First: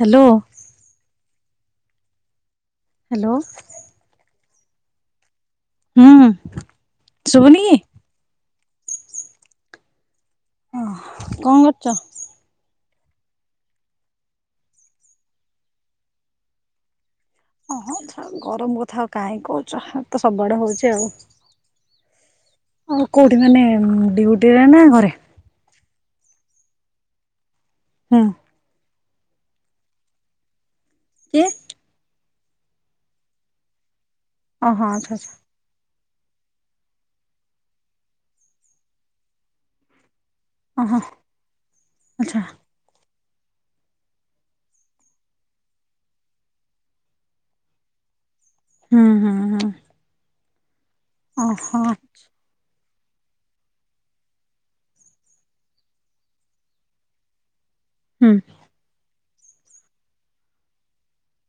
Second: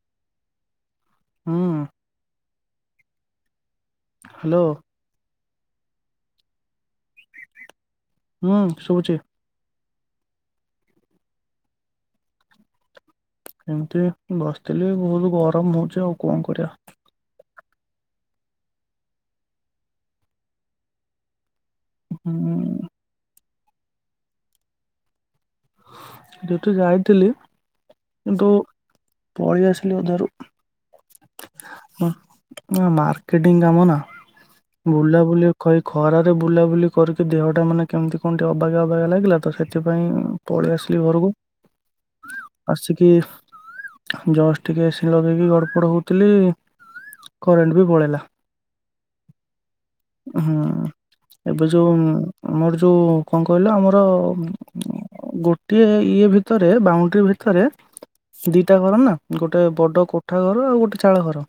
Hello. ହଁ। Hello. Hello. ହୁଁ ଶୁଭୁନିକି? ହୁଁ ଶୁଭୁଛି। ଓଃ କଣ କରୁଚ? ଏମିତି ବସିଥିଲି ବହୁତ ଗରମ ହଉଛି ଆଉ କଣ କରିବା? ଓହୋ ଛାଡ ଗରମ କଥା ଆଉ କାହିଁ କହୁଛ ତ ସବୁଆଡେ ହଉଛି ଆଉ। ହୁଁ। ଆଉ କେଉଁଠି ମାନେ ଡିୟୁଟିରେ ନା ଘରେ? ଯେଠୁ ଯାଇଥିଲି ହୁଁ। କିନ୍ତୁ ପଳେଇ ଆସିଲି ଅଧାରୁ। କି? ମୋ ମୋ ମାର୍କେଟିଂ କାମ ନା ଓହୋ ଆଚ୍ଛା ଆଚ୍ଛା ବୁଲାବୁଲି କହି ଖରାରେ ବୁଲାବୁଲି କରିକି ଦେହଟା ମାନେ କେମିତି କଣଠି ଅବାଗିଆ ଅବାଗିଆ ଲାଗିଲା ତ ସେଥିପାଇଁ। ପଳେଇ ଓହୋ ଆସିଲି ଘରକୁ। ଆଚ୍ଛା। ଆସିକି ଜସ୍ ଟିକେ ଏସି ଲଗେଇକି ଗଡପଡ ହୋଉଥିଲି। କରେଣ୍ଟ ବି ପଳେଇଲା। ହୁଁ ହୁଁ। ହୁଁ। ହୁଁ ଏବେ ଓହୋ। ଯୋଉ ଆମର ଯୋଉ କଣ କହିଲ ଆମର ଗୋଟିଏ ଇଏ ଭିତରେ ବାଉଣ୍ଡ୍ରି ଭିତରେ ହୁଁ। ଦିଟା ଘର ନା ଗୋଟେ ବଡ କୋଠା ଘର ଆଉ ଗୋଟେ ଚାଳ ଘର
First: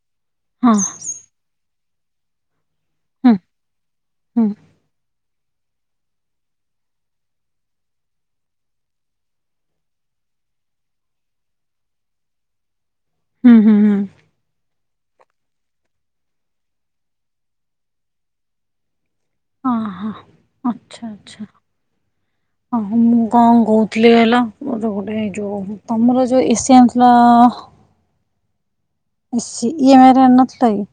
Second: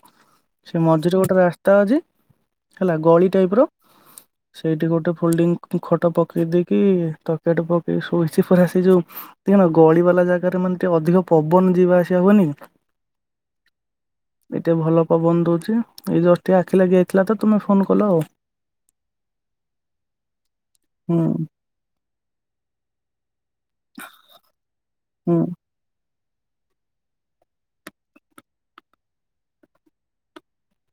ହଁ ସେ ମଝିରେ ଗୋଟେ ରାସ୍ ତା ଆଜି ହେଲା ଗଳି ହୁଁ ଟାଇପ୍ ର ହୁଁ ସେଇଠି ଗୋଟେ ଫୋଲଡିଙ୍ଗ ଖଟ ପକେଇ ଦେଇକି ତକିଆ ଟେ ପକେଇକି ଶୋଇସି ପୁରା ଆସି ଯୋଉ ଦେଖିନ ଗଳି ବାଲା ଜାଗାରେ ମାନେ ଟିକେ ଅଧିକ ପବନ ଯିବା ଆସିବା ହୁଏନି କି। ହୁଁ ହୁଁ ହୁଁ। ଏତେ ଭଲ ପବନ ଦଉଛି ଏଇ ଜଷ୍ଟ ଟିକେ ଆଖିଲ ଲାଗି ଯାଇଥିଲା ତ ତୁମେ ଫୋନ କଲ ଆଉ। ଅହ ଆଚ୍ଛା ହୁଁ ଆଚ୍ଛା ଆ ମୁଁ କଣ କହୁଥିଲି ଇଲୋ ମୋର ଗୋଟେ ଏ ହୁଁ ଯୋଉ ତମର ଯୋଉ ଏସି ଆଣିଥିଲ? ଏସି ଇଏ ମାନେ ଆଣିନଥିଲାକି?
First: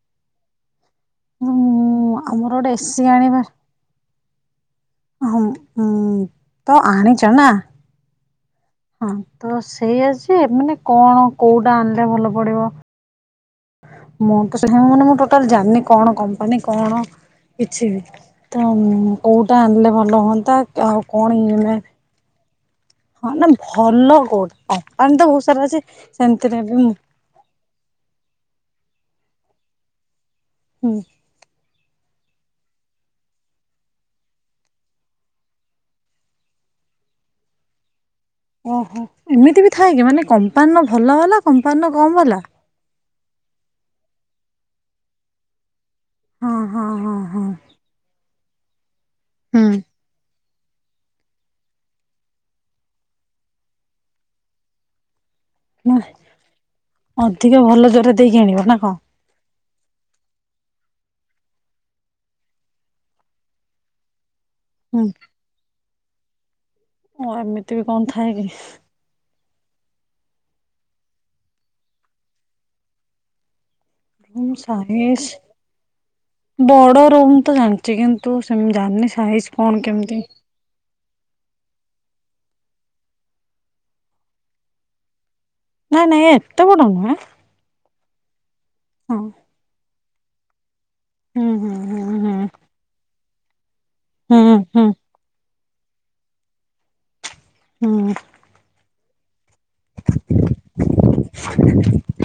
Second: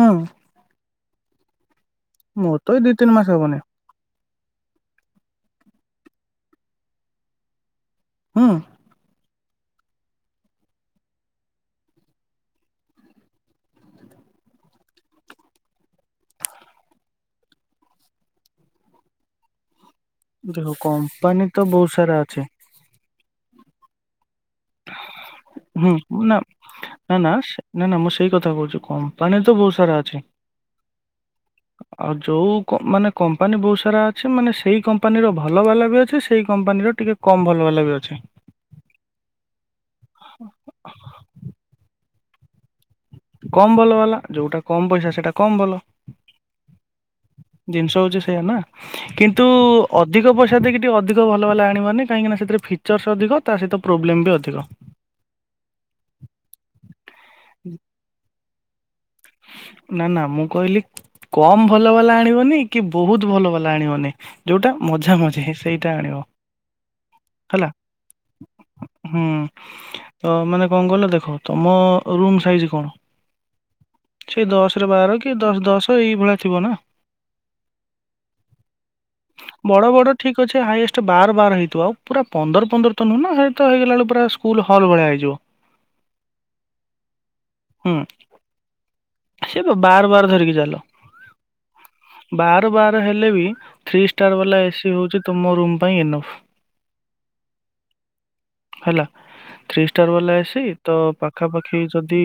ହଁ। ହୁଁ ଆମର ମୋର ତ ଗୋଟେ ଏଇ ଦି ଏସି ତିନି ମାସ ଆଣିବା। ହବନି ଅମ୍ ତ ଆଣିଚ ନା? ହୁଁ। ହଁ ତ ସେଇଆଯେ ମାନେ କଣ କୋଉଟା ଆଣିଲେ ଭଲ ପଡିବ। ମୁଁ ତ ମାନେ ମୁଁ ଟୋଟାଲି ଜାଣିନି କଣ କମ୍ପାନୀ କଣ? କିଛି ବି ତ କୋଉଟା ଆଣିଲେ ଭଲ ହୁଅନ୍ତା ଦେଖ ଆଉ କଣ କମ୍ପାନୀ ତ ଏମ୍ ବହୁତ ସାରା ଅଛି। ହଁ ନା ଭଲ କୋଉଠି କମ୍ପାନୀ ତ ବହୁତ ସାରା ଅଛି। ହୁଁ ନା ସେମ୍ ତିରେ ବି ନା ନା ନା ନା ମୁଁ ସେଇ କଥା କହୁଛି କମ୍ପାନୀ ତ ବହୁତ ସାରା ଅଛି। ହୁଁ। ଆଉ ଯୋଉ ମାନେ କମ୍ପାନୀ ବହୁତ ସାରା ଅଛି। ମାନେ ସେଇ କମ୍ପାନୀର ଭଲ ବାଲା ବି ଅଛି। ସେଇ କମ୍ପାନୀର ଟିକେ କମ ଭଲ ବାଲା ବି ଅଛି। ଓହୋ ଏମିତି ବି ଥାଏ କି ମାନେ କମ୍ପାନୀର ଭଲ ବାଲା କମ୍ପାନୀର କମ୍ ବାଲା। କମ୍ ଭଲ ବାଲା ଯୋଉଟା କମ୍ ପଇସା ସେଟା କମ୍ ଭଲ। ହଁ ହଁ ହଁ ହଁ ଜିନିଷ ହଉଛି ସେଇୟା ନା କିନ୍ତୁ ହୁଁ। ଅଧିକ ପଇସା ଦେଇକି ଟିକେ ଅଧିକ ଭଲ ଵାଲା ଆଣିବ ମାନେ କାହିଁକିନା ଫିଚର୍ସ ଅଧିକ ତା ସହିତ ପ୍ରୋବ୍ଲେମ ଅଧିକ। ନା ଅଧିକ ଭଲ ଜୋରେ ଦେଇକି କିଣିବ ନା କଣ? ନା ନା ମୁଁ କହିଲି କମ୍ ଭଲ ବାଲା ଆଣିବନି କି ବହୁତ ଭଲ ବାଲା ଆଣିବନି। ଯୋଉଟା ହୁଁ ମଝା ମଝି ସେଇଟା ଆଣିବ। ଓଁ ହେଲା। ଏମିତି ବି କଣ ଥାଏ କି? ହୁଁ ତ ମାନେ କଣ କହିଲ ଦେଖ ତମ ରୁମ ସାଇଜ କଣ? ସେଇ ରୁମ୍ ଦଶ ରେ ବାର ସାଇଜି କି ଦଶ ଦଶ ଏଇଭଳିଆ ଥିବ ନା ବଡ ରୁମ୍ ତ ଜାଣିଛି କିନ୍ ତୁ ସେମିତି ଜାଣିନି ସାଇଜ୍ କଣ କେମ୍ ତ ଠିକ୍ ଅଛି ହାଇଏଷ୍ଟ ବାର ବାର ହେଇଥିବ ଆଉ ପୁରା ପନ୍ଦର ପନ୍ଦର ତ ନୁହୁଁ ନା ସେ ହଇଗଲା ବେଳକୁ ନା ପୁରା ସ୍କୁଲ ହଲ୍ ଭଳିଆ ହେଇଯିବ। ନା ନାଇଁ ଏତେ ବଡ଼ ନୁହେଁ। ହୁଁ ହଁ ସେ ବାର ବାର ଧରିକି ଚାଲ ହୁଁ ହୁଁ ହୁଁ ହୁଁ। ବାର ବାର ହେଲେ ବି ଥ୍ରୀ ଷ୍ଟାର ହୁଁ ବାଲା ହୁଁ ଏସିି ହଉଛି ତୁମ ରୁମ୍ ପାଇଁ ଇନଫ୍। ହୁଁ ହେଲା ଥ୍ରୀ ଷ୍ଟାର ବାଲା ଏସି ତ ପାଖାପାଖି ଯଦି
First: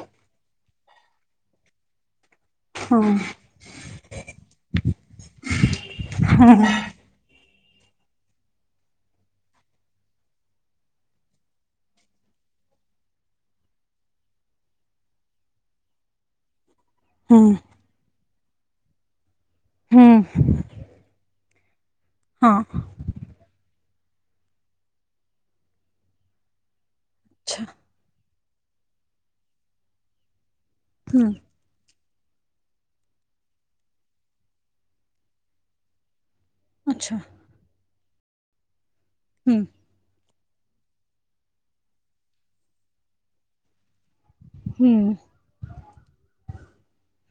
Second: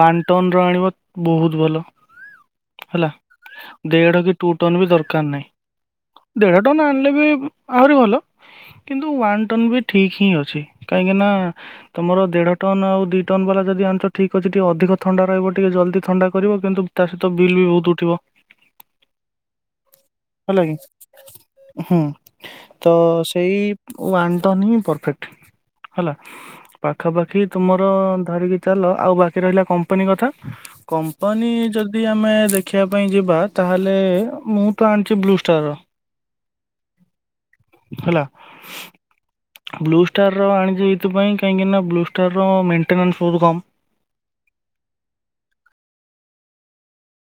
ୱାନ ଟନ୍ ର ଆଣିବ ବହୁତ ଭଲ। ହଁ ହେଲା ଦେଢ କି ଟୁ ଟନ ବି ଦରକାର ନାହିଁ ଦେଢ ଟନ ଆଣି ଆହୁରି ଭଲ କିନ୍ତୁ ୱାନ ଟନ୍ ବି ଠିକ ହିଁ ଅଛି କାହିଁକି ନା। ତମର ଦେଢ ଟନ ଆଉ ଦି ଟନ ବାଲା ଯଦି ଆଣୁଛ ଠିକ ଅଛି ଟିକେ ଅଧିକ ଥଣ୍ଡା ରହିବ। ଟିକେ ଜଲଦି ଥଣ୍ଡା କରିବ କିନ୍ତୁ ତା ସହିତ ହୁଁ ବିଲ୍ ବି ବହୁତ ଉଠିବ। ହୁଁ ହେଲାକି ହୁଁ। ହଁ ତ ସେଇ ୱାନ୍ ଟନ୍ ହିଁ ପରଫେକ୍ଟ। ହେଲା ପାଖାପାଖି ଆଚ୍ଛା ତୁମର ଧରିକି ଚାଲ ଆଉ ବାକି ରହିଲା କମ୍ପାନୀ କଥା। ହୁଁ କମ୍ପାନୀ ଯଦି ଯଦି ଆମେ ଦେଖିବା ପାଇଁ ଯିବା ତାହେଲେ ମୁଁ ତ ଆଣିଛି ବ୍ଲୁଷ୍ଟାର ର ଆଚ୍ଛା। ହେଲା। ହୁଁ ବ୍ଲୁଷ୍ଟାରର ଆଣିଛି ଏଇଥିପାଇ କାହିଁକିନା ବ୍ଲୁଷ୍ଟାର ର ମେଣ୍ଟେନାନ୍ସ ବହୁତ କମ୍। ହୁଁ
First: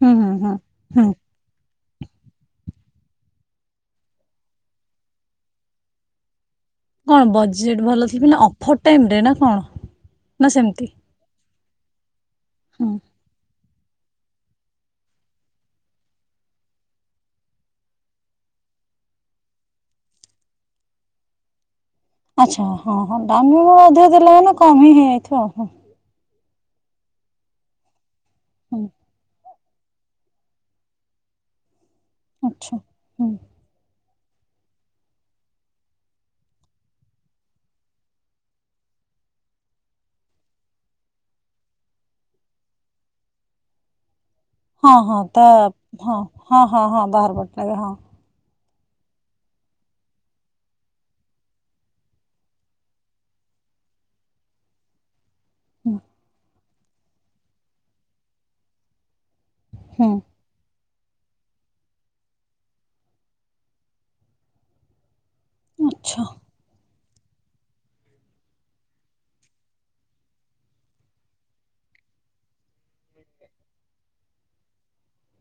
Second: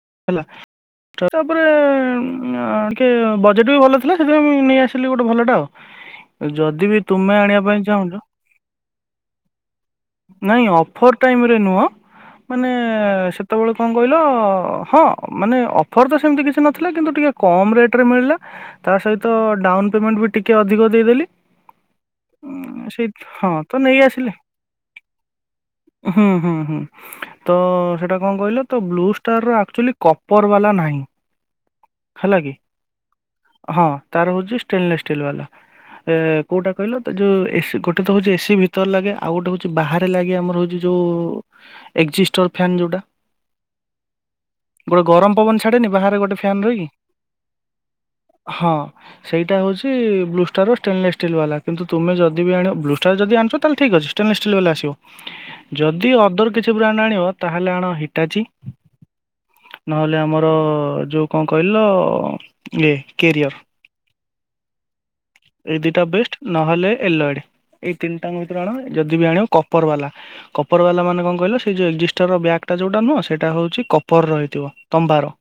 ହୁଁ ହୁଁ ହେଲା ହୁଁ। ହୁଁ ତ ତାପରେ ଟିକେ ବଜେଟ୍ ବି ଭଲ ଥିଲା ସେଥିପାଇଁ ମୁଁ ନେଇଆସିଲି ଗୋଟେ ଭଲଟା ଆଉ। ଯଦି ବି କଣ ତୁମେ ଆଣିବା ପାଇଁ ବଜେଟ୍ ଭଲ ଚାହୁଁଛ ଥିଲା ନା ଅଫର୍ ଟାଇମରେ ନା କଣ ନା ସେମିତି ଆଫର୍ ଟାଇମରେ ନୁହଁ ମାନେ ହୁଁ ସେତେବେଳେ କଣ କହିଲ। ହଁ ମାନେ ଅଫର୍ ତ ସେମିତି କିଛି ନଥିଲା କିନ୍ତୁ ଟିକେ କମ୍ ରେଟରେ ମିଳିଲା। ତା ସହିତ ଡାଉନ ପେମେଣ୍ଟ ବି ଟିକେ ଅଧିକ ଦେଇଦେଲି। ଆଚ୍ଛା ଉଁ ହଁ ସେଇ ହଁ ତ ଡାଉନପେମେଂଟ ନେଇ ଅଧିକ ଆସିଲି। ଦେଲେ ମାନେ କମ ହି ହେଇଯାଇଥିବ। ହୁଁ ହୁଁ ହୁଁ ତ ସେଇଟା କଣ କହିଲ ହୁଁ। ତ ବ୍ଲୁଷ୍ଟାର ର ଏକ୍ଟୁଆଲି କପର ବାଲା ନାହିଁ ହେଲା କି ଆଚ୍ଛା ହୁଁ ହଁ ତାର ହଉଛି ଷ୍ଟେନଲେସ୍ ଷ୍ଟିଲ୍ ବାଲା। ଏ କୋଉଟା କହିଲ ଯୋଉ ଏ ଗୋଟେ ତ ହଉଛି ଏସିି ଭିତରେ ଲାଗେ ଆଉ ଗୋଟେ ହଉଛି ବାହାରେ ଲାଗେ ଆମର ହଉଛି। ଯୋଉ ଏକ୍ଜିଷ୍ଟର ଫ୍ୟାନ ଯୋଉଟା। ହଁ ଗୋଟେ ହଁ ଗରମ ତ ପବନ ଛାଡେନି ହଁ ବାହାରେ ଗୋଟେ ଫ୍ୟାନ ହଁ ହଁ ରହିକି ହଁ ବାହାର ପଟେ ଲାଗେ ହଁ ହଁ ସେଇଟା ହଉଛି ବ୍ଲୁଷ୍ଟାର ଓ ଷ୍ଟେନଲେସ୍ ଷ୍ଟିଲ୍ ବାଲା କିନ୍ତୁ ତୁମେ ଯଦି ବି ଆଣିବ ବ୍ଲୁଷ୍ଟାର ଯଦି ଆଣୁଛ ତାହେଲେ ଠିକ ଅଛି। ଷ୍ଟିଲ ବାଲା ଆସିବ ହୁଁ ଯଦି ଅଦର କିଛି ବ୍ରାଣ୍ଡ ଆଣିବ ତାହେଲେ ଆଣ ହିଟାଚି। ହୁଁ ନହେଲେ ଆମର ଯୋଉ କଣ କହିଲ ଇଏ କ୍ୟାରିଅର। ଏଇ ଦିଇଟା ଆଚ୍ଛା ବେଷ୍ଟ ନହେଲେ ଏଲୋଡ଼ ଏଇ ତିନିଟାଙ୍କ ଭିତରୁ ଆଣ ଯଦି ବି ଆଣିବ କପର ବାଲା। କପର ବାଲା ମାନେ କଣ କହିଲ ସେ ଯଉ ଏକ୍ସିଷ୍ଟର ର ବ୍ୟାକ ଯୋଉଟା ନୁହଁ ସେଟା ହଉଛି କ କପର ର ହେଇଥିବ ତମ୍ବା ର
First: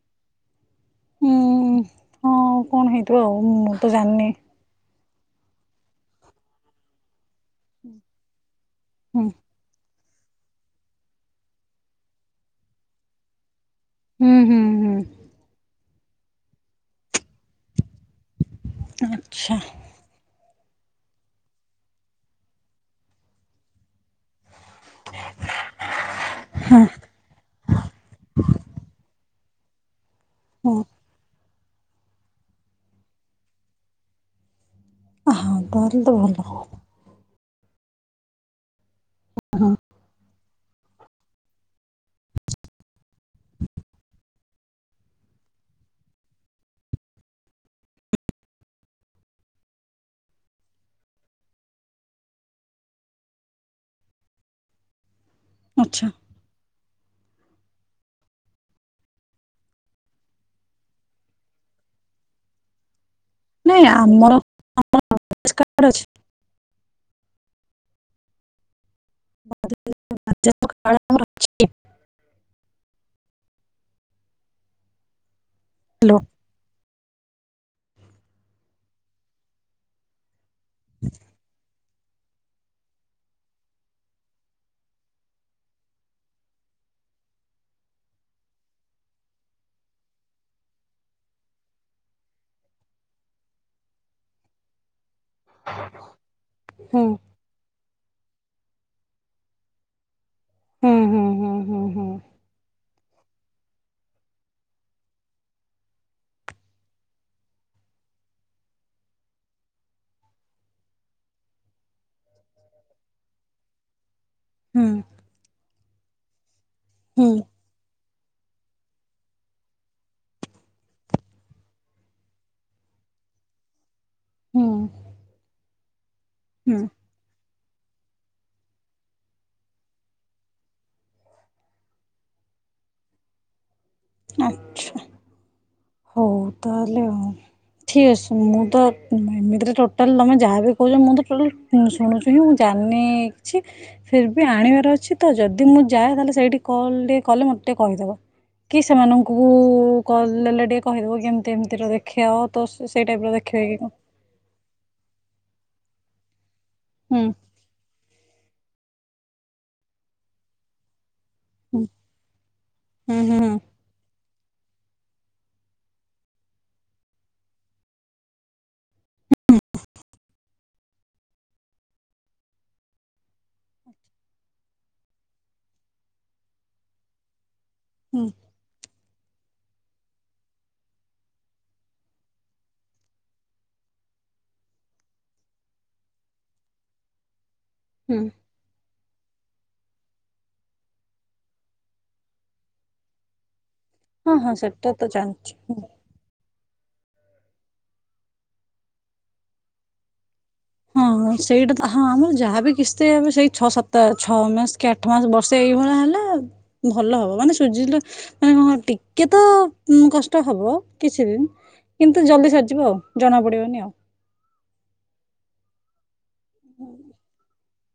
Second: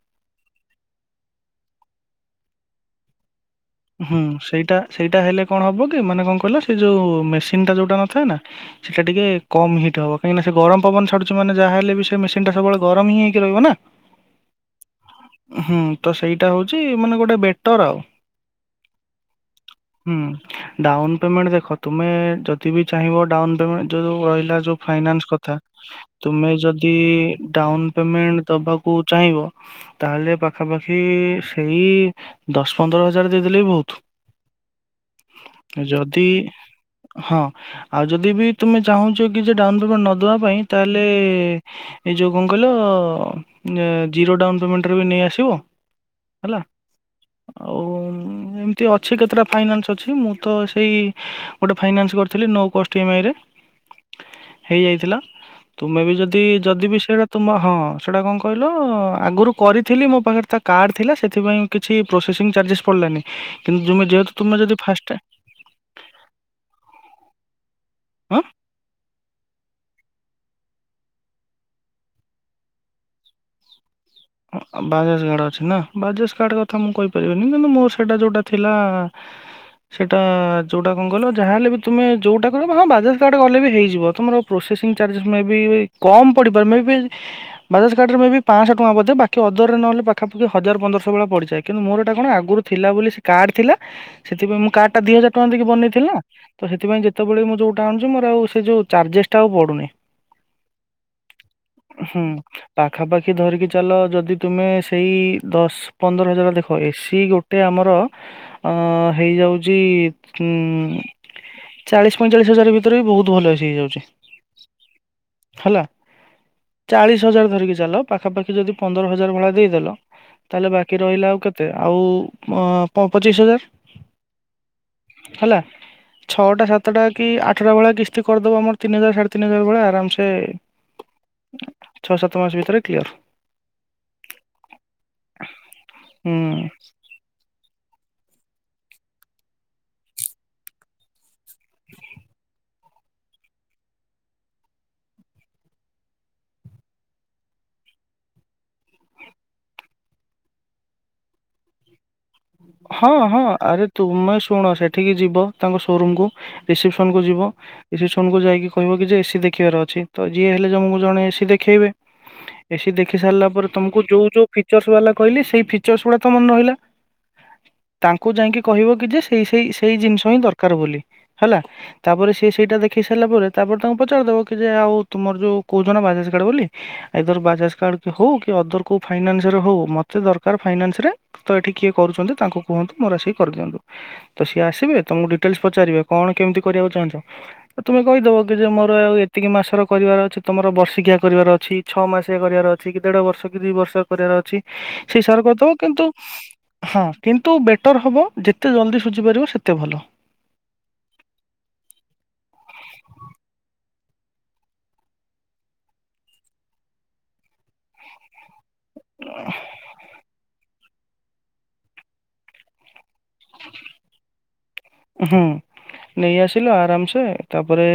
ହୁଁ ହଁ କଣ ହେଇଥିବ ଆଉ ମୁଁ ତ ହୁଁ ଜାଣିନି। ସେଇଟା ସେଇଟା ହେଲେ କଣ ହବ କି? ମାନେ କଣ କହିଲା ସେ ଯୋଉ ମେସି ଇନଟା ଯୋଉଟା ନଥାଏ ନା ସେଇଟା ହୁଁ ଟିକେ କମ ହିଟ୍ ହବ। କାହିଁକି ନା ସେ ଗରମ ପବନ ଛାଡୁଛି ମାନେ ଯାହା ହେଲେ ବି ସେ ମିସିନ ଟା ସବୁବେଳେ ଗରମ ହଁ ହେଇକି ରହିବ ନା। ହୁଁ ହୁଁ ହୁଁ। ହୁଁ ତ ସେଇଟା ହଉଛି ମାନେ ଗୋଟେ ବେଟର ଆଉ। ଆଚ୍ଛା। ହୁଁ ଡାଉନ ପେମେଣ୍ଟ ଦେଖ ତୁମେ ଯଦି ବିି ଚାହିଁବ ଡାଉନ ପେମେଣ୍ଟ ଯୋଉ ରହିଲା ଯୋଉ ଫାଇନାନ୍ସ କଥା ତୁମେ ଯଦି ଡାଉନ ପେମେଣ୍ଟ ଦବାକୁ ଚାହିଁବ ତାହେଲେ ହଁ ପାଖାପାଖି ଏହି ଦଶ ପନ୍ଦର ହଜାର ଦେଇଦେଲେ ବି ବହୁତ। ହଁ ତାହେଲେ ତ ଯଦି ଭଲ। ହଁ ଆଉ ଯଦି ବି ତୁମେ ଚାହୁଁଛ କି ଯେ ଡାଉନ ପେମେଣ୍ଟ ନ ଦେବା ପାଇଁ ତାହେଲେ ଏଇ ଯୋଉ କଣ କହିଲ ଜିରୋ ଡାଉନ ପେମେଣ୍ଟରେ ବି ନେଇ ଆସିବ। ହେଲା? ଆଉ [inaudible] ଏମିତି ଅଛି କେତେଟା ଫାଇନାନ୍ସ ଅଛି। ମୁଁ ତ ସେଇ ଗୋଟେ ଫାଇନାନ୍ସ କରିଥିଲି ନୋ କୋଷ୍ଟ ଇ ଏମ୍ ଆଇରେ। [inaudible] ହେଇଯାଇଥିଲା। ତୁମେ ଆଚ୍ଛା ବି ଯଦି ଯଦି ବି ସେଇଟା ତୁମ ହଁ ସେଟା କଣ କହିଲ? ଆଗରୁ କରିଥିଲି ମୋ ପାଖରେ ତା କାର୍ଡ ଥିଲା ସେଥିପାଇଁ କିଛି ପ୍ରୋସେସିଂ ଚାର୍ଜେସ୍ ପଡ଼ିଲାନି। କିନ୍ତୁ ନାଇଁ ତୁମେ ଆମର ଯେହେତୁ ତମେ ଯଦି ଫାଷ୍ଟ ଟା [unintelligible] ଆଁ? [unintelligible] ହଁ ଆଉ ବାଜାଜ୍ କାର୍ଡ ଅଛି ନା। ହ୍ୟାଲୋ। ବାଜାଜ୍ କାର୍ଡ କଥା ମୁଁ କହି ପାରିବିନି। କିନ୍ତୁ ମୋର୍ ସେଟା ଯୋଉଟା ଥିଲା। ସେଟା ଯୋଉଟା କଣ କହିଲ ଯାହା ହେଲେ ବି ତୁମେ ଯୋଉଟା କିଣିବ। ହଁ ବାଜାଜ୍ କାର୍ଡ଼ ରେ କଲେ ବି ହେଇଯିବ। ତୁମର ପ୍ରୋସେସିଂ ଚାର୍ଜ ମେ ବି କମ୍ ପଡ଼ିପାରେ। ମେବି ଯଦି ବାଜାଜ୍ କାର୍ଡ ରେ ଇ ବି ପାଞ୍ଚଶ ଟଙ୍କା ବୋଧେ। ବାକି ଅଦର୍ ରେ ନହେଲେ ପାଖାପାଖି ହଜାର ପନ୍ଦରଶ ଭଳିଆ ପଡିଯାଏ। କିନ୍ତୁ ମୋର ଏଟା କଣ ଆଗୁରୁ ଥିଲା ବୋଲି ସେ କାର୍ଡ ଥିଲା। ସେଥିପାଇଁ ମୁଁ କାର୍ଡ ଟା ଦି ହଜାର ଟଙ୍କା ବନେଇ ଥିଲି ନା? ତ ସେଥିପାଇଁ ହୁଁ ଯେତେବେଳେ ମୁଁ ଯୋଉଟା ଆଣୁଛି ମୋର୍ ଆଉ ସେ ଯୋଉ ଚାର୍ଜେସ୍ ଟା ଆଉ ପଡୁନି। ହୁଁ ହୁଁ ହୁଁ ହୁଁ। ପାଖାପାଖି ଧରିକି ଚାଲ। ଯଦି ତୁମେ ସେଇ ଦଶପନ୍ଦର ହଜାର ଯଦି ଦେଖ ଏସିି ଗୋଟେ ଆମର ହଁ। ହେଇ ଯାଉଛି ଉଁ ଚାଳିଶ ପଇଁଚାଳିଶ ହଜାର ଭିତରେ ବି ବୋହୁତ୍ ଭଲ ଏସି ହେଇ ଯାଉଛି। ହୁଁ। ହେଲା? ଚାଳିଶ ହୁଁ ହଜାର ଧରିକି ଚାଲ ପାଖାପାଖି ଯଦି ପନ୍ଦର ହଜାର ଭଳିଆ ଦେଇ ଦେଲ ତାହେଲେ ବାକି ରହିଲା ଆଉ କେତେ? ଆଉ ପ ପଚିଶ ହଜାର। ହୁଁ ହେଲା? ଛଅଟା ହୁଁ ସାତଟା କି ଆଠ ଟା ଭଳିଆ କିସ୍ତି କରିଦବ। ଆମର ତିନି ହଜାର ସାଢ଼େ ତିନି ହଜାର ଭଳିଆ। ଆରାମ୍ ସେ ଛଅ ସାତ ମାସ ଭିତରେ କ୍ଲିୟର୍। ଆଚ୍ଛା। ହୁଁ ହୋଉ ତାହେଲେ ଆଉ। ଠିକ୍ ଅଛି। ମୁଁ ତ ଏମିତିରେ ଟୋଟାଲ୍ ତମେ ଯାହା ବି କହୁଚ ମୁଁ ତ ଟୋଟାଲ୍ ଶୁଣୁଛି ୟୁ ଜାଣିନି କିଛି ଫିର୍ ବି ଆଣିବାର ଅଛି ତ ଯଦି ମୁଁ ଯାଏ। ତାହେଲେ ସେଇଠି କଲ୍ ଟିକେ କଲେ। ମତେ ଟିକେ କହି ଦବ କି ସେମାନଙ୍କୁ କଲ୍ ରେ ଟିକେ କହି ଦବ କି କେମତି ଏମିତିର କରି କ୍ଷୟ ତସ ହଁ ହଁ। ଆରେ ତୁମେ ଶୁଣ। ସେଠିକି ଯିବ ତାଙ୍କ ସୋରୁମ୍ କୁୁ ରିସେପ୍ସନ୍ କୁ ହୁଁ ଯିବ। ରିସେପ୍ସନ୍ ଯାଇକି କହିବ କି ଯେ ଏ ସିି ଦେଖିବାର ଅଛି। ତ ଯିଏ ହେଲେ ଜଣଙ୍କୁ ଜଣେ ଏ ସି ଦେ ହୁଁ ଖିବେ। ଏ ସି ଦେଖି ହୁଁ ସାରିଲା ହୁଁ ପରେ ତମକୁ ଯୋଉ ଯୋଉ ଫିଚର୍ସ ବାଲା କହିଲେ। ସେଇ ଫିଚର୍ସ ଗୁଡ଼ା ତ ମନେ ରହିଲା। ତାଙ୍କୁ ଯାଇଁକି କହିବ କି ଯେ ସେଇ ସେଇ ସେଇ ଜିନିଷ ହିଁ ଦରକାର୍ ବୋଲି ହେଲା। ତାପରେ ସେ ସେଇଟା ଦେଖେଇ ସାରିଲା ପରେ। ତାପରେ ତାଙ୍କୁ ପଚାରି ଦବ କି ଯେ ଆଉ ତୁମର ଯୋଉ କହୁଚ ନା ବାଜାଜ୍ କାର୍ଡ ବୋଲି। ଆଇ ଦର୍ ବାଜାଜ୍ କାର୍ଡ ହୁଁ ହୋଉ କି ଅଦର କୋଉ ଫାଇନାନ୍ସ ରେ ହୋଉ। ମତେ ଦରକାର ଫାଇନାନ୍ସ ରେ। ତ ଏଠି କିଏ କରୁଛନ୍ତି? ତାଙ୍କୁ କୁହନ୍ତୁ। ମୋର୍ ଆସିକି କରି ଦିଅନ୍ତୁ। ତ ସିଏ ଆସିବେ। ତମକୁ ଡିଟେଲସ୍ ପଚାରିବେ କଣ କେମିତି କରିବାକୁ ଚାହୁଁଛ? ତ ତମେ ହୁଁ କହିଦବ। ତୁ ଯେ ମୋର ଆଉ ଏତିକି ମାସର କରିବାର ଅଛି। ତମର ବର୍ଷିକିଆ କରିବାର ଅଛି। ଛଅ ମାସିକିଆ କରିବାର ଅଛି। କି ଦେଢ଼ ବର୍ଷ କି ଦି ବର୍ଷ କରିବାର ହଁ ହଁ ଅଛି। ସେଟା ତ ସେଇ ହିସାବରେ କରିଦବ। ଜାଣିଛି। କିନ୍ତୁ ହଁ। କିନ୍ତୁ ବେଟର୍ ହବ। ଯେତେ ଜଲ୍ଦି ସୁଝି ପାରିବ। ସେତେ ଭଲ। ହଁ ହଁ। ସେଇଟା ତ ହଁ। ଆମର ଯାହାବି କିସ୍ତି ଆମେ ସେଇ ଛଅ ସାତ ଛଅ ମାସ୍ କି ଆ ଠ ମାସ ବର୍ଷେ ଏଇ ଭଳିଆ ହେଲେ ଭଲ ହବ। ମାନେ ସୁଜିିଲା ମାନେ କଣ ଟିକେ ତ ଉଁ କଷ୍ଟ ହବ କିଛି ଦିନ୍। କିନ୍ତୁ ଜଲ୍ଦୀ ସରିଯିବ ଆଉ। ଜଣା ପଡ଼ିବନି ଆଉ। ହୁଁ। ନେଇ ଆସିଲୁ ଆରାମସେ ତା ପରେ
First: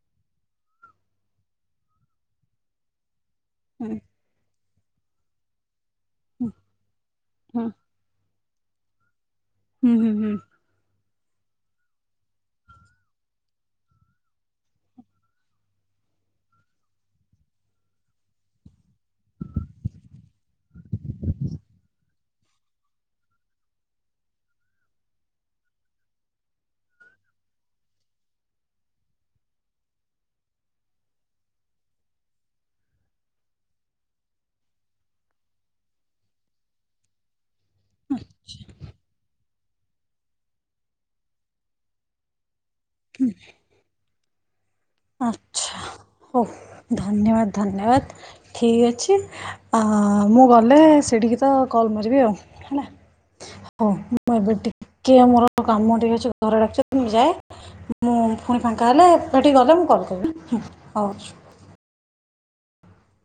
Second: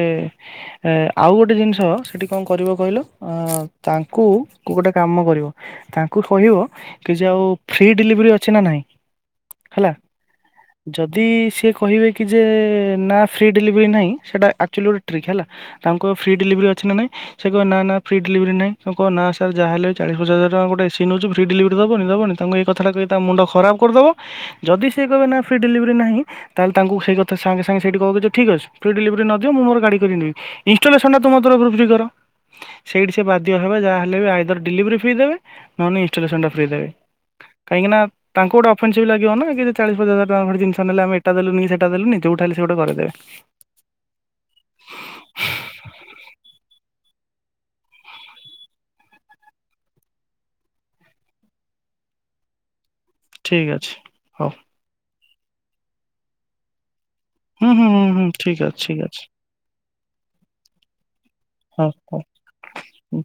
ଏଁ ଆଉ ଗୋଟେ ଜିନିଷ ସେଠି କଣ କରିବ କହିଲ? ଅଁ ହୁଁ ତାଙ୍କୁ ଗୋଟେ କାମ କରିବ। ତାଙ୍କୁ ହୁଁ କହିବ କି ଯେ ଆଉ ହୁଁ ଫ୍ରି ଡେଲିଭରି ଅଛି ନା ନାଇଁ? ହେଲା ହୁଁ ହୁଁ ହୁଁ ଯଦି ସିଏ କହିବେ କି ଯେ ନା ଫ୍ରି ଡେଲିଭରି ନାହିଁ ସେଇଟା ଆକ୍ଚୁଅଲି ଗୋଟେ ଟ୍ରିକ୍ ହେଲା। ତାଙ୍କୁ କହିବ ଫ୍ରି ଡେଲିଭରି ଅଛି ନା ନାଇଁ? ସେ କହିବେ ନା ନା ଫ୍ରି ଡେଲିଭରି ନାହିଁ ତମେ କହିବ ନା ସାର ଜାହା ହେଲେ ବି ଚାଳିସି ପଚାଶ ହଜାର ଟଙ୍କା ଗୋଟେ ଏସି ନେଉଛୂ ଫ୍ରି ଡେଲିଭରୀ ଦବନି ଦବନି? ତାଙ୍କୁ ଏଇ କଥାଟା କହିଲି ତା ମୁଣ୍ଡ ଖରାପ କରିଦେବ ଯଦି ସେ କହିବ ନା ଫ୍ରି ଡେଲିଭରି ନାହିଁ। ତାହେଲେ ତାଙ୍କୁ ସେଇ କଥା ସାଙ୍ଗେ ସାଙ୍ଗେ ସେଇଠି କହିବ ଠିକ୍ ଅଛି ଫ୍ରି ଡେଲିଭରି ନଦିଅ ମୁଁ ମୋର ଗାଡ଼ି କରିନେବି। ଇନଷ୍ଟଲେସନ ଟା ତମ ତରଫରୁ ଫ୍ରି କର। ସେଇଠି ସେ ବାଧ୍ୟ ହେବ ଯାହାହେଲେ ବି ଆଈଦର ଡେଲିଭରି ଫ୍ରି ଦେବେ ନ ହେଲେ ଇଣ୍ଟଲେସନ ଟା ଫ୍ରି ଦେବେ। କାହିଁକି ନା ତାଙ୍କୁ ଗୋଟେ ଅଫନ୍ସିଭି ଲାଗିବ ନା କି ଚାଳିଶ ପଚାଶ ହଜାର ଟଙ୍କା ଖଣ୍ଡେ ଜିନିଷ ନେଲେ ଏଇଟା ଦେଲୁନି କି ସେଟା ଦେଲୁନି ଯୋଉଠା ହେଲେ ସେ ଗୋଟେ କରିଦେବେ। ଆଛା ହଉ ଧନ୍ୟବାଦ ଧନ୍ୟବାଦ। ଠିକ୍ ଅଛି ମୁଁ ଗଲେ ସେଇଠିକି ତ କଲ୍ ମାରିବି ଆଉ ହେଲା। ଠିକ୍ ହଉ ଅଛି ମୁଁ ହଉ ଏବେ ଟିକେ ମୋର କାମ ଟିକେ ଅଛି ଘରେ ଡାକୁଚି ମୁଁ ଯାଏ। ହୁଁ ହୁଁ ହୁଁ ମୁଁ ହୁଁ ପୁଣି ଠିକ୍ ଅଛି ଫାଙ୍କା ଠିକ୍ ହେଲେ ଅଛି ଏଠିକି ଗଲେ ମୁଁ କଲ୍ କରିବି ହଉ। ହଁ ହଉ। ହୁଁ।